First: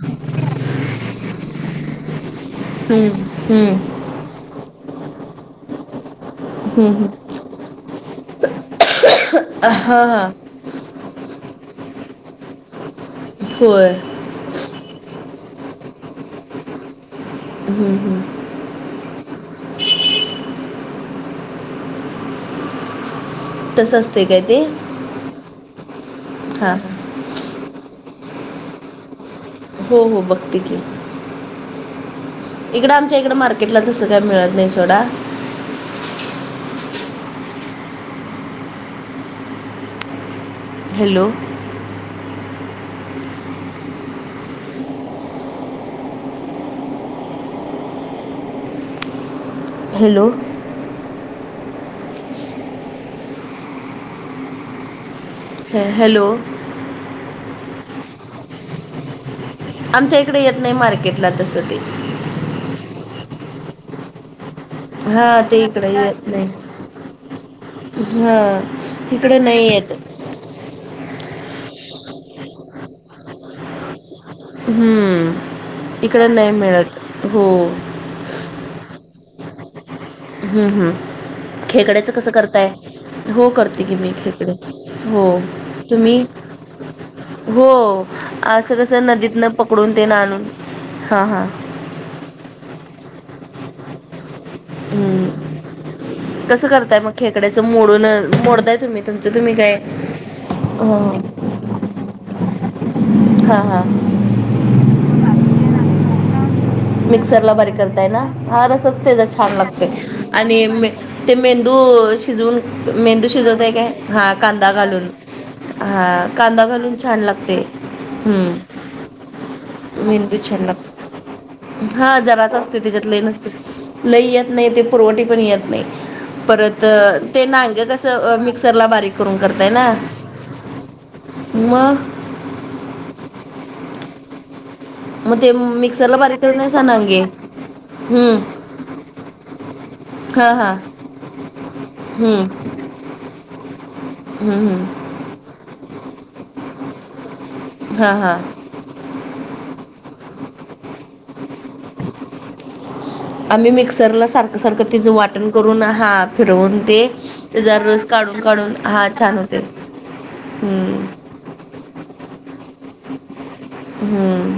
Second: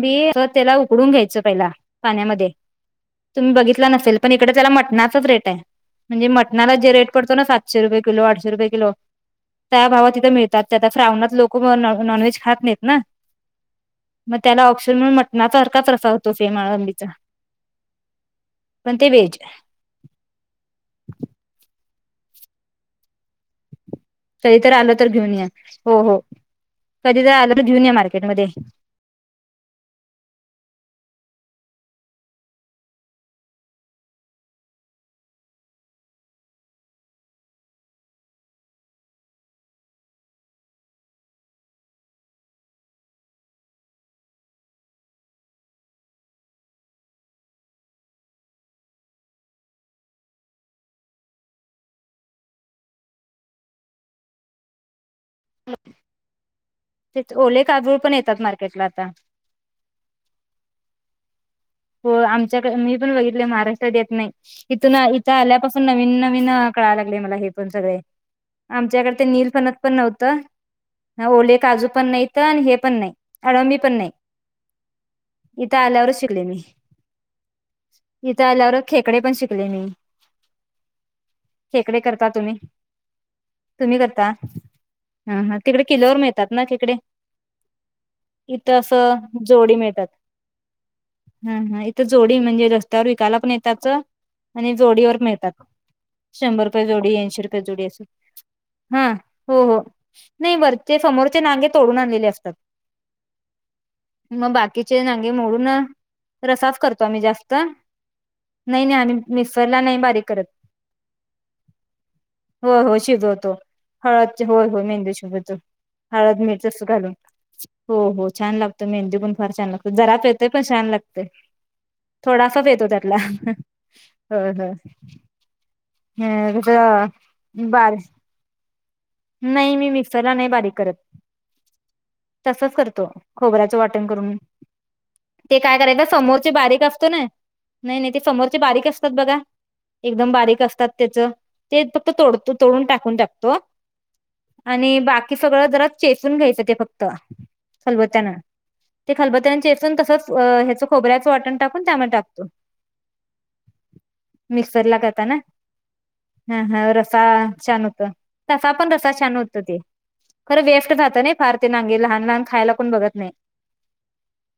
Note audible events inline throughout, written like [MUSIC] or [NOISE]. बी त्याला उकडून घ्यायचं पहिला पाण्यामध्ये. तुम्ही बघितला हम्म नसेल पण इकडे त्याला मटणाचाच रेट आहे. म्हणजे मटणाला जे रेटपडतो ना सातशे रुपये किलो आठशे रुपये किलो. हा त्या भावात तिथं हां. मिळतात त्या श्रावणात लोक नॉनव्हेज खात नाहीत ना. होय. मग त्याला ऑप्शन म्हणुन मटणासारखाचं रसा होतो सेम आळंबीचा. हम् हम्म. पण ते व्हेज. तसंच कधी तर आलो तर घेऊन या हो हो हां हां कधी जर आलो तर घेऊन या मार्केटमध्ये हो हो बघते की. इकडं आमच्या इकडं मार्केटला तसं काही मिळत नाही सोडा हॅलो! हॅलो! हॅ हॅलो! ते ओले काजू पण येतात मार्केटला आता आमच्या इकडे येत नाही मार्केटला तसं ते. हो आमच्याकडे मी पण बघितले महाराष्ट्रात येत नाही. इथून इथं हां ते आल्यापासून इकडे नवीन येत नवीन नाही कळायला लागले मला हे पण सगळे. हां आमच्या इकडे ते नील नाही बनत पण येत नव्हत त, हा ओले काजू पण नाहीत आणि हे पण नाही आळंबी पण नाही इथं हम्म आल्यावरच इकड शिकले नाही मी मिळत. हो. इथं आल्यावर खेकडे पण शिकले मी हम्म हम्म, खेकडे खेकड्याचं करता कसं तुम्ही करताय? हो करते की तुम्ही मी करता खेकडे, हो. ह ह तिकडे किलोवर तुम्ही? मिळतात ना तिकडे हो असं जसं नदीत न पकडून ते ना आणून हां हां हा हा इथे जोडी म्हणजे रस्त्यावर विकायला पण येतातच आणि जोडीवर हं. मिळतात शंभर कसं रुपये करताय मग जोडी, ऐंशी रुपये खेकड्याचं जोडी असे. मोडून मोडताय तुम्ही हा तुमचं तुम्ही हो काय हो. नाही वर चे हं. समोरचे नांगे तोडून आणलेले असतात. हा हा. मग बाकीचे नांगे मोडून रसाच करतो आम्ही मिक्सरला जास्त. बारीक करताय ना हा नाही नाही रसच आम्ही त्याचा छान मिक्सरला लागते नाही बारीक करत. आणि मे ते मेंदू शिजवून होय हो मेंदू शिजवतो. शिजवताय काय हां हळद होय कांदा हो घालून मेंदू शिजवतो. हां हळद, कांदा मीठ अस घालून. छान लागते हो हो छान हं लागतो मेंदू पण फार छान लागतो जरा च मेंदू येतोय पण लागते छान लाग [UNINTELLIGIBLE] हा जराच असतो त्याच्यात लई नसते लई येत होय होय नाही ते पुरवटी पण येत नाही. परत ते कसं नांगे कस मिक्सर ला बारीक करून नाही करताय नाही मी ना मिक्सरला नाही बारीक करत. मग तसच करतो खोबऱ्याचं वाटण करून. मग ते काय करायचं मिक्सरला समोरचे करत नाही बारीक सा असतो ना, नांगे नाही नाही ते समोरचे हम्म बारीक असतात बघा एकदम हा बारीक हा असतात त्याचं ते फक्त हम्म तोडतो तोडून टाकून टाकतो हम्म आणि हम्म बाकी सगळं जरा चेचून घ्यायचं ते फक्त हा हा खलबत्यानं. ते खलबत्यानं चेचून तसंच अह ह्याचं खोबऱ्याचं वाटण टाकून त्यामध्ये टाकतो आम्ही मिक्सरला सारखं सारखं मिक्सरला त्याच करताना वाटण करून हा हा फिरवून ते त्याचा रस काढून ता काढून पण हा रस्सा छान होते होतो ते खरं वेस्ट हम्म जातो ना फार ते नांगे लहान लहान खायला कोण बघत नाही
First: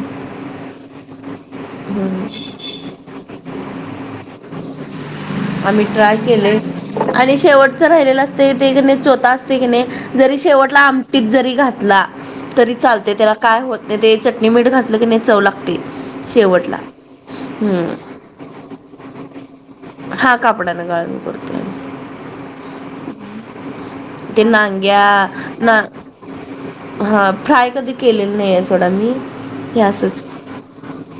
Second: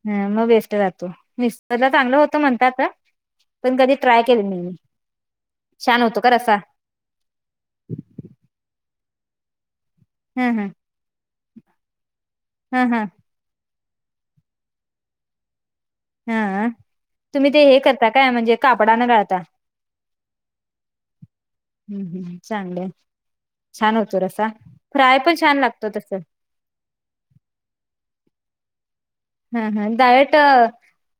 हम्म अन मग वेस्ट जातो मिक्सरला चांगलं होत म्हणता आ पण कधी ट्राय केलेत नाही मी आम्ही छान ट्राय होतो का रसा केलंय आणि शेवटच राहिलेलं असतय ते की नाय चोता असतय की नाय जरी हा हा शेवटला आमटीत जरी घातला तरी हा हा चालतंय त्याला काय होतं नाय ते चटणी मीठ घातलं की नाय चव लागतंय हा शेवटला तुम्ही ते हे हम्म. करता काय म्हणजे कापडा न गाळता? हा कापड्याने गाळून करतो. चांगले छान होतो ते रसा नांग्या फ्राय पण छान ना लागतो तस हा फ्राय, कधी केलेलं नाही आहे सोडा, मी. हा हे हा असंच डायट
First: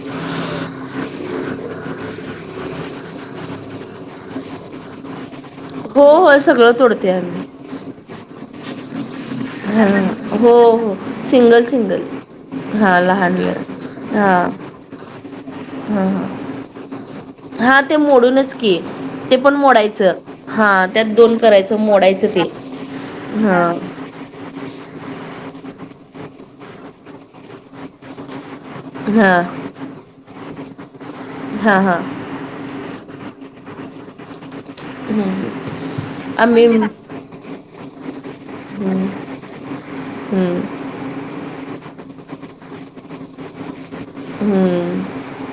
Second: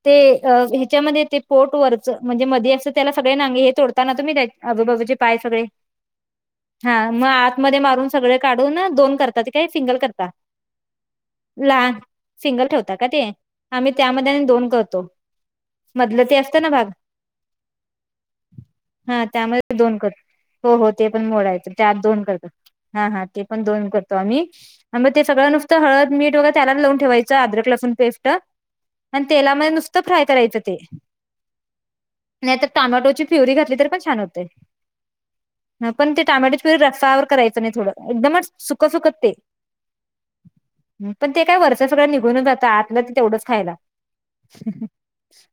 ते ह्याच्या मध्ये ते पोट वरचं म्हणजे मध्ये असं त्याला सगळे नागे हे तोडता ना तुम्ही आजबाजूचे पाय सगळे, हो हो सगळं तोडते हा मग आम्ही आतमध्ये मारून सगळे, काढून दोन करतात काय हा, सिंगल करत हो हो सिंगल - सिंगल. सिंगल, ठेवता हां का ते लहान आम्ही लहान त्यामध्ये आणि हां दोन करतो हां मधलं, हां ते असतं ना भाग हा ते मोडूनच की हा ते पण त्यामध्ये दोन कर मोडायचं हा हो- हो त्यात ते पण दोन मोडायचं करायचं त्यात दोन मोडायचं ते करतात. हा हा ते पण दोन करतो आम्ही ते सगळं नुसत हळद, मीठ, वैगरे त्यालाच लाऊन ठेवायचं अदरक लसून, पेस्ट. पण हा तेलामध्ये नुसतं फ्राय, करायचं ते. हा हा. नाहीतर टॉमेटोची प्युरी घातली तरी पण छान होतंय. हम्म, हा पण ते टोमॅटोची, आम्ही प्युरी रस्सावर करायचं नाही थोडं एकदमच सुख - सुखच ते. हु. पण ते काय वरचं सगळं निघूनच जातंय आतलं ते तेवढंच खायला. हम्म.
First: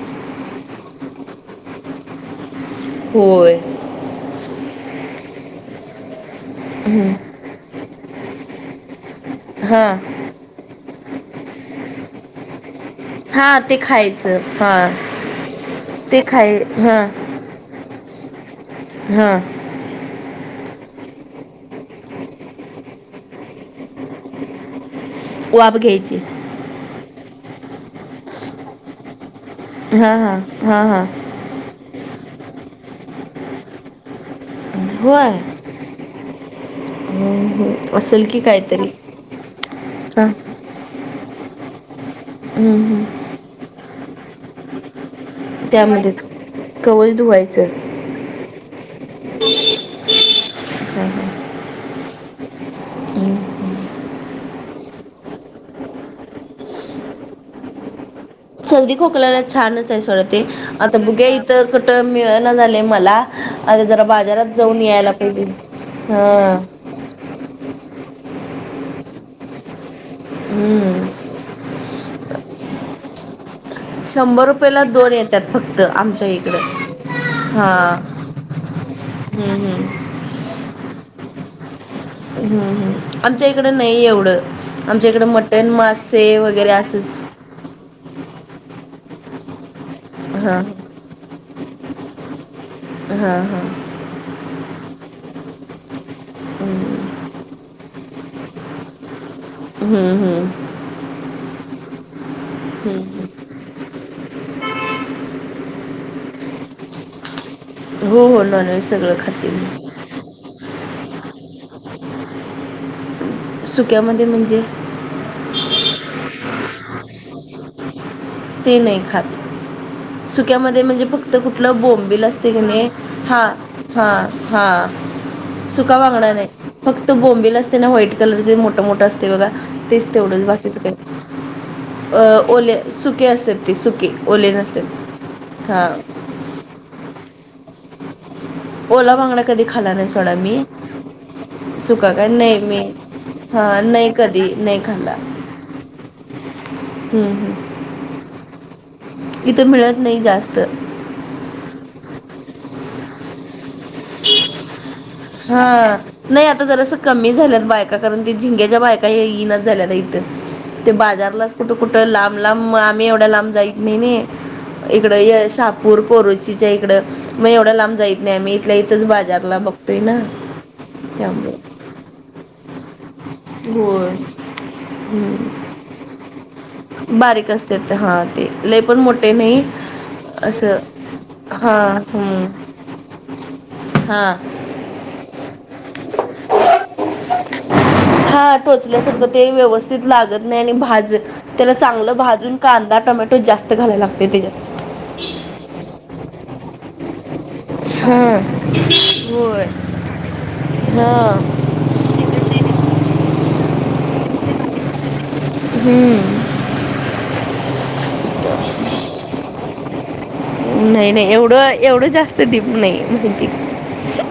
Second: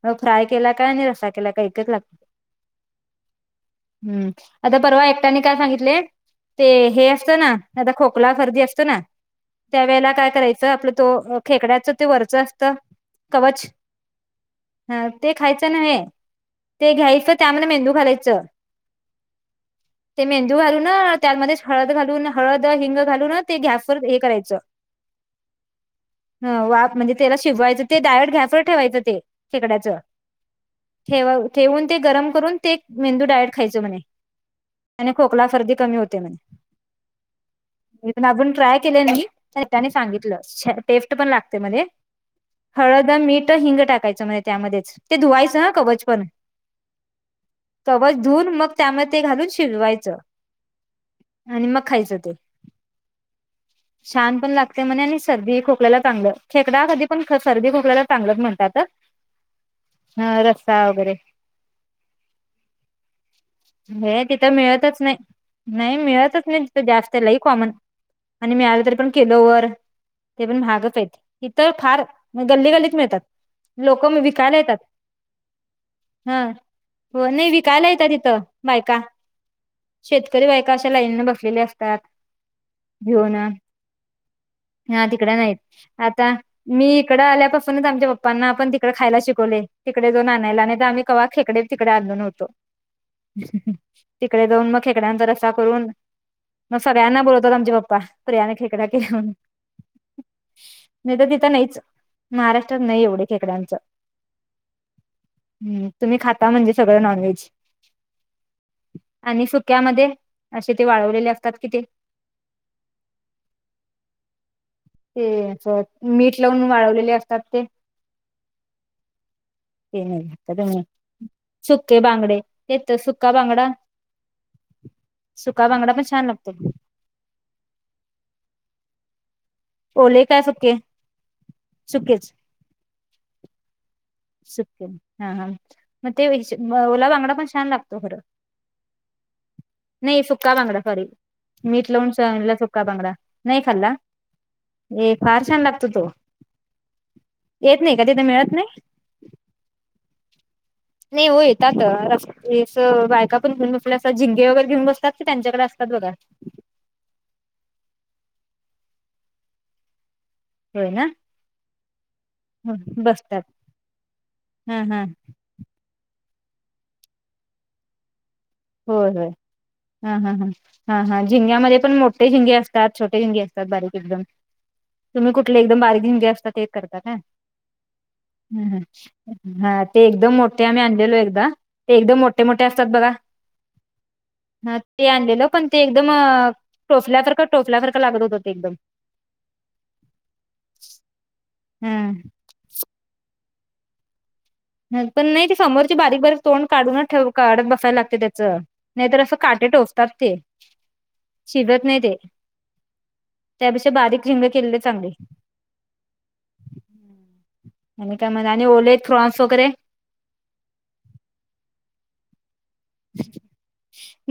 मग फ्राय, केला काय आणि रस्सा, केला काय एकच लागतंय होय. हु आता परवा, एकट्यांनी काय सांगितले? ते हे असतं ना आता खोकला, सर्दी, असतं ना. हा त्या वेळेला काय करायचं, आपलं तो खेकड्याच, ते वरच असतं. हा कवचं ते खायचं हा ते खायचं नव्हे ते खाय ते हा घ्यायचं. चागलं मेंदू घालायचं. हा. ते मेंदू घालून त्यामध्येच हळद, घालून हळद, हिंग घालून ते गॅसवर हे करायचं. वाफ घ्यायची. ह वाफ म्हणजे त्याला शिजवायचं? ते डायरेक्ट, गॅसवर ठेवायचं ते खेकड्याच, हा हा हा हा ठेव ठेवून ते गरम करून ते मेंदू डायरेक्ट, खायचं म्हणे. आणि होय खोकला सर्दी कमी होते म्हणे. हम्म, हम्म. मी पण असेल की अजून ट्राय काहीतरी केले नाही त्यांनी हा सांगितलं. टेस्ट पण लागतंय म्हणे हम्म, हम्म. हळद, मीठ, हिंग टाकायच म्हणे त्यामध्येच ते धुवायचं. तहा कवचपन त्यामध्येच कवच धुवायचं. कवच धुऊन, मग त्यामध्ये ते घालून शिजवायचं. हम ह. आणि मग खायचं ते. [INAUDIBLE] छान पण लागतंय म्हणे, आणि सर्दी खोकल्याला चांगलं. खेकडा कधीपण सर्दी खोकल्याला चांगलंच म्हणे सर्दी- खोकल्याला छानच आहे सोडा ते रस्सा आता वगैरे बघुया ते. तर कुठं मिळना झालंय मला जरा हे तिथं बाजारात जाऊन मिळतचं यायला पाहिजे नाही- नाही मिळतचं हा नाही तिथं जास्त तिथं लय कॉमन, आणि मी आलं तरी पण किलो वर ते पण महागच हम्म. हायत इथं फार गल्ली- गल्लीत मिळतात. लोक म शंभर विकायला येतात रुपयाला दोन येतात फक्त आमच्या हं इकडं हो नाही हा विकायला येतत इथ बायका हम्म, हम्म. शेतकरी बायका अशा लाईनने बसलेल्या असतात हम्म, हम्म. घेऊन आमच्या इकडे नाही एवढं हा आमच्या इकडे तिकड नाहीत मटण आता मासे वगैरे मी इकड असंच आल्यापसण आमच्या पप्पांना आपण तिकडे खायला शिकवले तिकडे जाऊन हां आणायला आणि नाही तर खेकडे तिकडे आणलो नव्हतो हां हां तिकडे जाऊन मग खेकड्याचा रस्सा करून मग सगळ्यांना बोलवत आमचे पप्पा- प्रियाने खेकडा केला म्हणून हम्म हम्म नाही तर तिथ नाहीच महाराष्ट्रात नाही एवढे खेकड्यांच तुम्ही खाता म्हणजे सगळ नॉनव्हेज हो हो नॉनव्हेज सगळं आणि खाते मी सुक्यामध्ये असे ते वाळवलेले असतात कि ते सुक्यामध्ये म्हणजे ते मीठ लावुन वाळवलेले असतात ते ते नाही ते नाही खात घातलं सुक्यामध्ये तुम्ही म्हणजे फक्त कुठल सुके बोंबील बांगडे असते की नाही तेच सुका हा बांगडा हा हा सुका पण छान बांगडा नाही लागतो फक्त बोंबिल असते ना व्हाईट कलरचे मोठ मोठ असते बघा तेच ते ओले काय तेवढच सुके बाकीच का सुकेच अ ओले सुक ते सुके ओले नसत्यात हा मग ते ओला बांगडा पण छान लागतो खर ओला बांगडा कधी खाणार आहे सोडा मी बांगडा सॉरी मीठ लावून सुका का नाही मी सुका बांगडा हा खाल्ला नाही कधी नाही खाल्ला हे फार छान लागतो तो हम्म हम् येत नाही का तिथे मिळत नाही इथ मिळत नाही जास्त नाही हो येतात रस बायका पण घेऊन बस आपल्या अस झिंंगे वगैरे घेऊन बसतात की त्यांच्याकडे असतात हा बघा नाही आता जरासं कमी झाल्यात बायका कारण ते झिंग्याच्या बायका येइन झाल्यात इथं होय ते ना बाजारलाच कुठ कुठ लांब लांब आम्ही एवढ्या बसतात लांब जाईत नाही नाही हा हा इकड शहापुर पोरुचीच्या इकड मग एवढ्या लांब जाईत नाही आम्ही आपल्या इथच होय होय बाजारला बघतोय हा ना हा हा हा हा त्यामुळे झिंग्यामध्ये पण मोठे झिंगे असतात छोटे झिंगे असतात बारीक होय. एकदम तुम्ही हम्म कुठले एकदम बारिक झिंगे जे असता ते करता का बारीक असत्यात हा ते लय पण मोठे नाही. हा ते एकदम मोठे असं आम्ही आणलेलो एकदा ते एकदम मोठे मोठे असतात बघा हं हं ते आणलेल पण ते एकदम टोचल्यासारख टोचल्यासारख लागत होत ते हा एकदम टोचल्यासारखं ते व्यवस्थित लागत नाही आणि भाज त्याला हा चांगल भाजुन कांदा टोमॅटो जास्त घालायला लागते त्याच्यात पण नाही ते समोरची बारीक बारीक तोंड काढुनच ठेव काढत बसायला लागते त्याच हा. नाहीतर अस होय काटे टोचतात ते हा शिजत नाही ते त्यापेक्षा बारीक झिंगे केलेले चांगले हम्म आणि काय म्हणाले आणि ओले फ्रॉन्स वगैरे नाही नाही एवढ एवढ जास्त डिप नाही माहिती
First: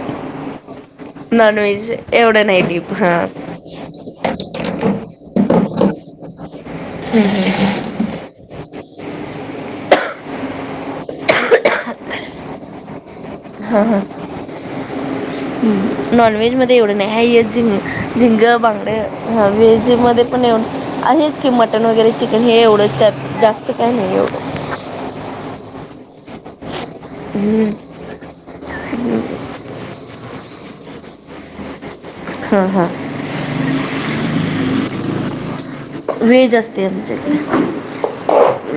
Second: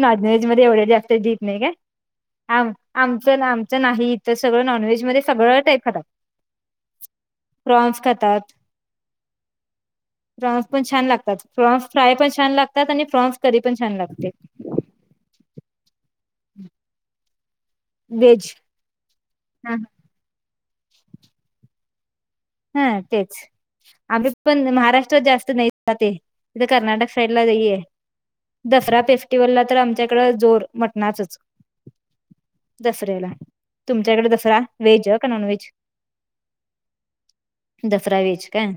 नॉनव्हेज मध्ये एवढे जास्त देत नाही का नॉनव्हेज एवढं नाही आम डीप हा आमच आमच नाही ते सगळं नॉनव्हेज मध्ये, सगळं टाईप खातात. प्रॉन्स खातात. प्रॉन्स पण छान लागतात. प्रॉन्स फ्राय पण छान लागतात. आणि प्रॉन्स करी पण छान लागते. [INAUDIBLE] हम्म, नॉनव्हेज मध्ये एवढं नाही. आहे एक झिंग, झिंग व्हेज बांगड हा व्हेज मध्ये पण एव, आहेच की मटन वगैरे चिकन हे एवढंच हा त्यात. तेच जास्त काय नाही आम्ही एवढं. पण महाराष्ट्र जास्त नाही जातंये. इथे कर्नाटक साईड ला लईये. हम्म [INAUDIBLE] दसरा फेस्टिवला तर आमच्याकडं जोर मटणाचंच हा [INAUDIBLE] हा दसऱ्याला. तुमच्याकडे दसरा व्हेज का नॉन व्हेज? व्हेज असते आमचे दसरा व्हेज काय?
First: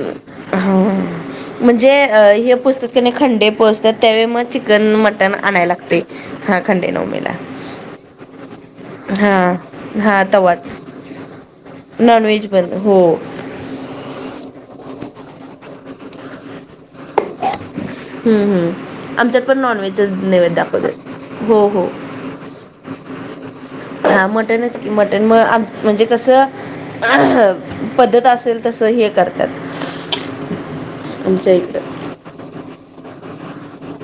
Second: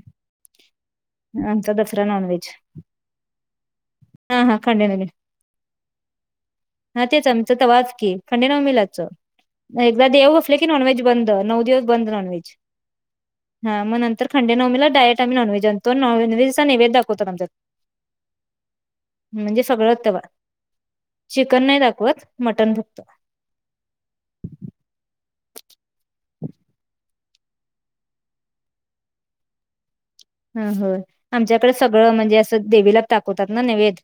हम्म आमचा म्हणजे दसरा अ नॉन व्हेज हे पोचतात कि नाही खंडे पोचतात त्यावेळी हा मग हा चिकन, खंडेनवी मटण आणायला लागते. हां खंडे [INAUDIBLE] हा तेच नवमीला आमचं तवाच की, खंडेराव मिलात च. हां एकदा हां देव बसले की, तवाच नॉनव्हेज बंद. नऊ दिवस बंद नॉनव्हेज. हो. हा मग नंतर खंडे नवमी डायरेक्ट आम्ही नॉनव्हेज आणतो, नॉनव्हेज, व्हेजचा निवेद दाखवतो. हम्म हम्म आमच्यात पण नॉनव्हेजच तेव्हा निवेद दाखवतात. चिकन हो नाही हो. दाखवत मटन फक्त हा मटणच की, मटण म आम म्हणजे कसं अ पद्धत असेल तस हे करतात. हं हो. आमच्या आमच्याकडे इकडं सगळं म्हणजे असं देवीला टाकवतात ना नैवेद.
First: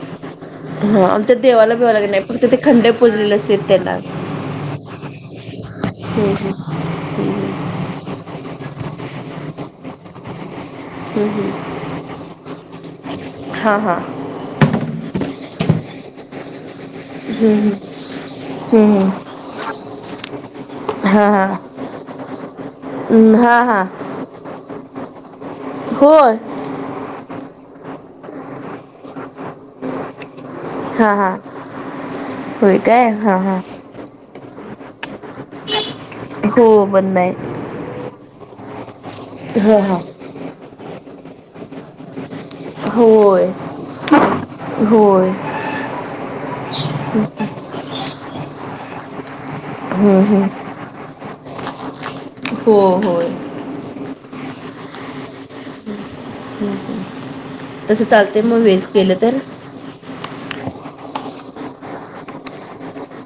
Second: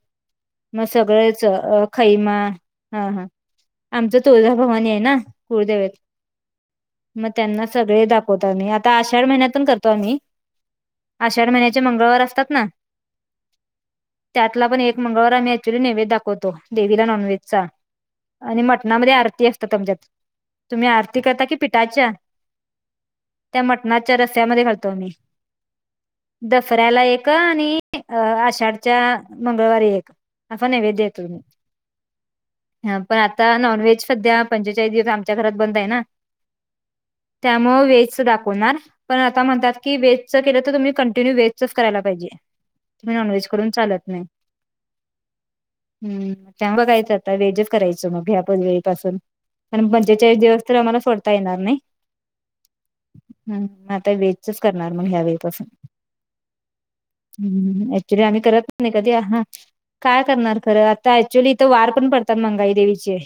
मग हां आमच्या सगळेच देवाला अ बिवाला नाही खैमा. फक्त ते खंडे हं हा पुजलेले असते त्यांना आमचं तुळजा भवानी आहे ना कुळदैवत हो हं मग त्यांना सगळे दाखवतो आम्ही. आता आषाढ महिन्यातून करतो आम्ही आषाढ महिन्याचे मंगळवार असतात ना हा हा. त्यातला पण एक मंगळवार आम्ही ऍक्च्युअली नैवेद दाखवतो. देवीला नॉनव्हेजचा. आणि हम्म मटणामध्ये आरती असतात आमच्यात. तुम्ही आरती करता कि पिठाच्या? हम्म हा हा. ते रस्या मध्ये घालतो आम्ही. [INAUDIBLE] होय. दसऱ्याला एक. आणि अ आषाढच्या मंगळवारी एक. आपण निवेद हा देतो. हा होय ह काय पण हा आता हा नॉनव्हेज सध्या पंचेचाळीस दिवस आम च्याकडे बंद आहे ना. हो बंद आहे. [INAUDIBLE] त्या मग व्हेज च दाखवणार. पण आता म्हणतात हा की, हा व्हेजचं केलं, तर तुम्ही कंटिन्यू व्हेजचच करायला पाहिजे. होय नॉनव्हेज करून चालत नाही. होय [INAUDIBLE] हं [UNINTELLIGIBLE] व्हेज करायचं मग ह्या पुनवेपासून. कारण हम्म पंचेचाळीस हम्म दिवस तर आम्हाला सोडता येणार नाही. हो होय [INAUDIBLE] हम्म, आता व्हेजचच करणार मग ह्या वेळपासून. हम्म हं. हम् हम्म. ऍक्च्युली आम्ही करतच नाही कधी. तर हा काय करणार खरं. आता ऍक्च्युली इथं वार पण पडतात मंगाई देवीचे.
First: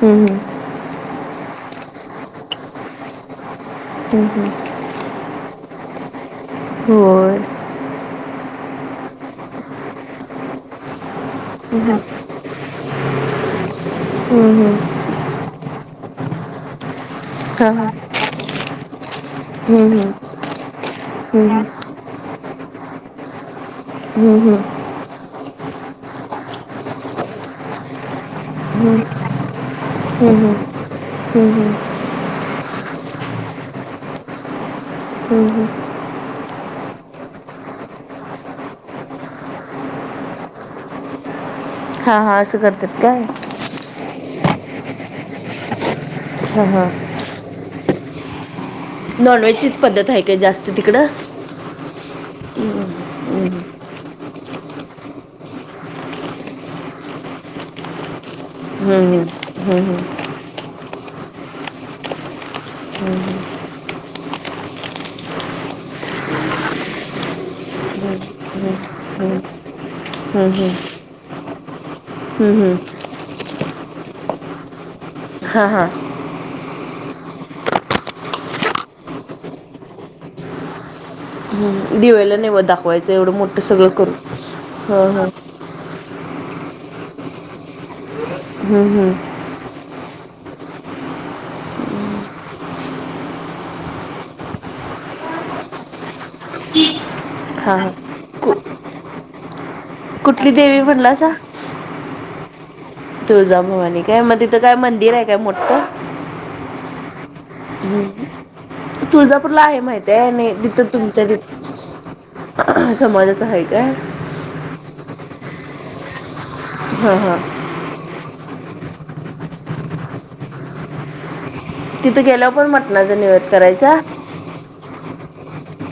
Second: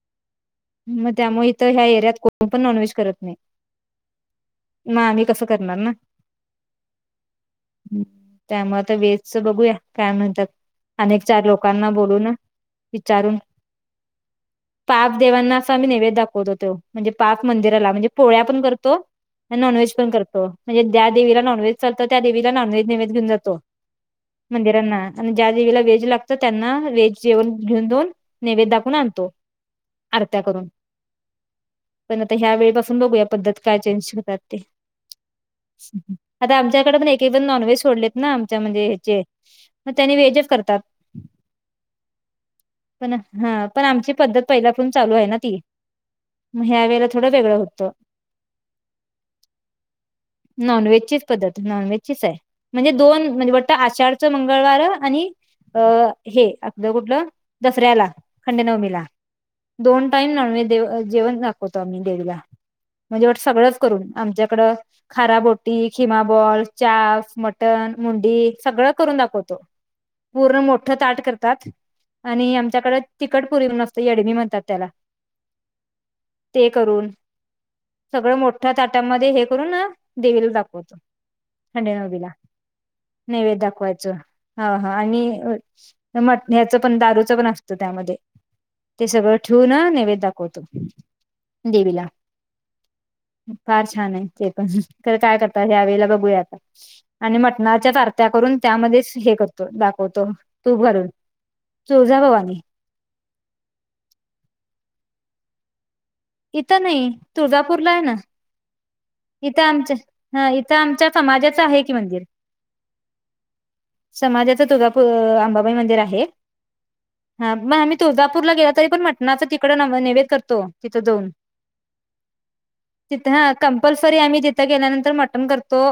ह ह. मग त्यामुळे इथं ह्या एरियात कोण पण नॉनव्हेज करत नाही. हम्म हम्म. म आम्ही कसं करणार ना. होय. त्यामुळे आता वेजच बघूया काय म्हणत्यात. अनेक चार लोकांना बोलून विचारून हम हम. साप देवांना आसा आम्ही नैवेद दाखवतो तो. म्हणजे पाक हा हा मंदिराला म्हणजे पोळ्या पण करतो, आणि हम्म नॉनव्हेज पण हम्म करतो, म्हणजे द्या देवीला हम्म नॉनव्हेज चालत त्या देवीला नॉनव्हेज नेवेद घेऊन जातो हम्म हम्म हम्म मंदिरांना. आणि ज्या देवीला वेज लागतं त्यांना वेज जेवन घेऊन दोन नैवेद दाखवून आणतो, आरत्या हम्म करून. हम्म हम्म पण आता ह्या वेळीपासून बघू या पद्धत काय चेंज होतात ते. आता आमच्याकडे पण एक एक जण नॉनव्हेज सोडलेत ना आमच्या म्हणजे हेचे मग त्यानी वेजच करतात. हा हा असं करतात पण काय हा पण आमची पद्धत पहिल्यापून चालू हाय ना ती. म हा ह्या हा वेळेला थोडं वेगळं होतं. नॉनव्हेजचीच पद्धत हाय नॉन व्हेजचीच पद्धत, नॉन व्हेजचीच हाय. म्हणजे दोन म्हणजे वट आषाढचं मंगळवार आणि अ हे आपलं कुठलं दसऱ्याला. खंडे नवमीला, हम्म दोन टाइम नॉनव जेवण दाखवतो आम्ही देवीला, म्हणजे वट सगळंच करून आमच्याकड खाराबोटी, खिमा बॉल, च्याप्स, मटण, मुंडी सगळं करून दाखवतो. हम्म पूर्ण हम्म मोठं ताट करतात हम्म आणि हम्म आमच्याकड तिखट पुरी म्हणून असत येडमी म्हणतात त्याला हां हां. ते करून, सगळं मोठ्या ताट्यांमध्ये हे करून देवीला दाखवतो. खंडे हां नवमीला, दिवेला नैवद दाखवायचं एवढं नैवेद मोठं सगळं दाखवायच, करून हा हा आणि मट ह्याचं पण दारूचं पण असतं त्यामध्ये, हम्म ते हम्म सगळं ठून नैवेद्य दाखवतो देवीला. फार छान आहे ते पण. खर काय करता ह्यावेळेला बघूया आता आणि हा हा मटणाच्या आरत्या कु करून त्यामध्येच हे करतो खवतो कुठली देवी तूप घालून म्हणलासा तुळजा भवानी. तुळजाभवानी काय मग तिथं काय मंदिर हाय काय मोठं? इथं नाही, तुळजापूरला आहे ना. तुळजापूरला इथं आहे आमच्या माहिती हाय हा नाही इथं तिथं आमच्या तुमच्या समाजाचं आहे की मंदिर तिथ समाजाच आहे काय? समाजाचं तुर्गापूर अंबाबाई मंदिर आहे हां हां हा म आम्ही तुळजापूरला गेला तरी पण मटनाच तिकडं नैवेद करतो, तिथं जाऊन. तिथं गेल्यावर पण मटणाचा तिथं निवद हं करायचा कंपल्सरी आम्ही तिथं गेल्यानंतर मटण करतो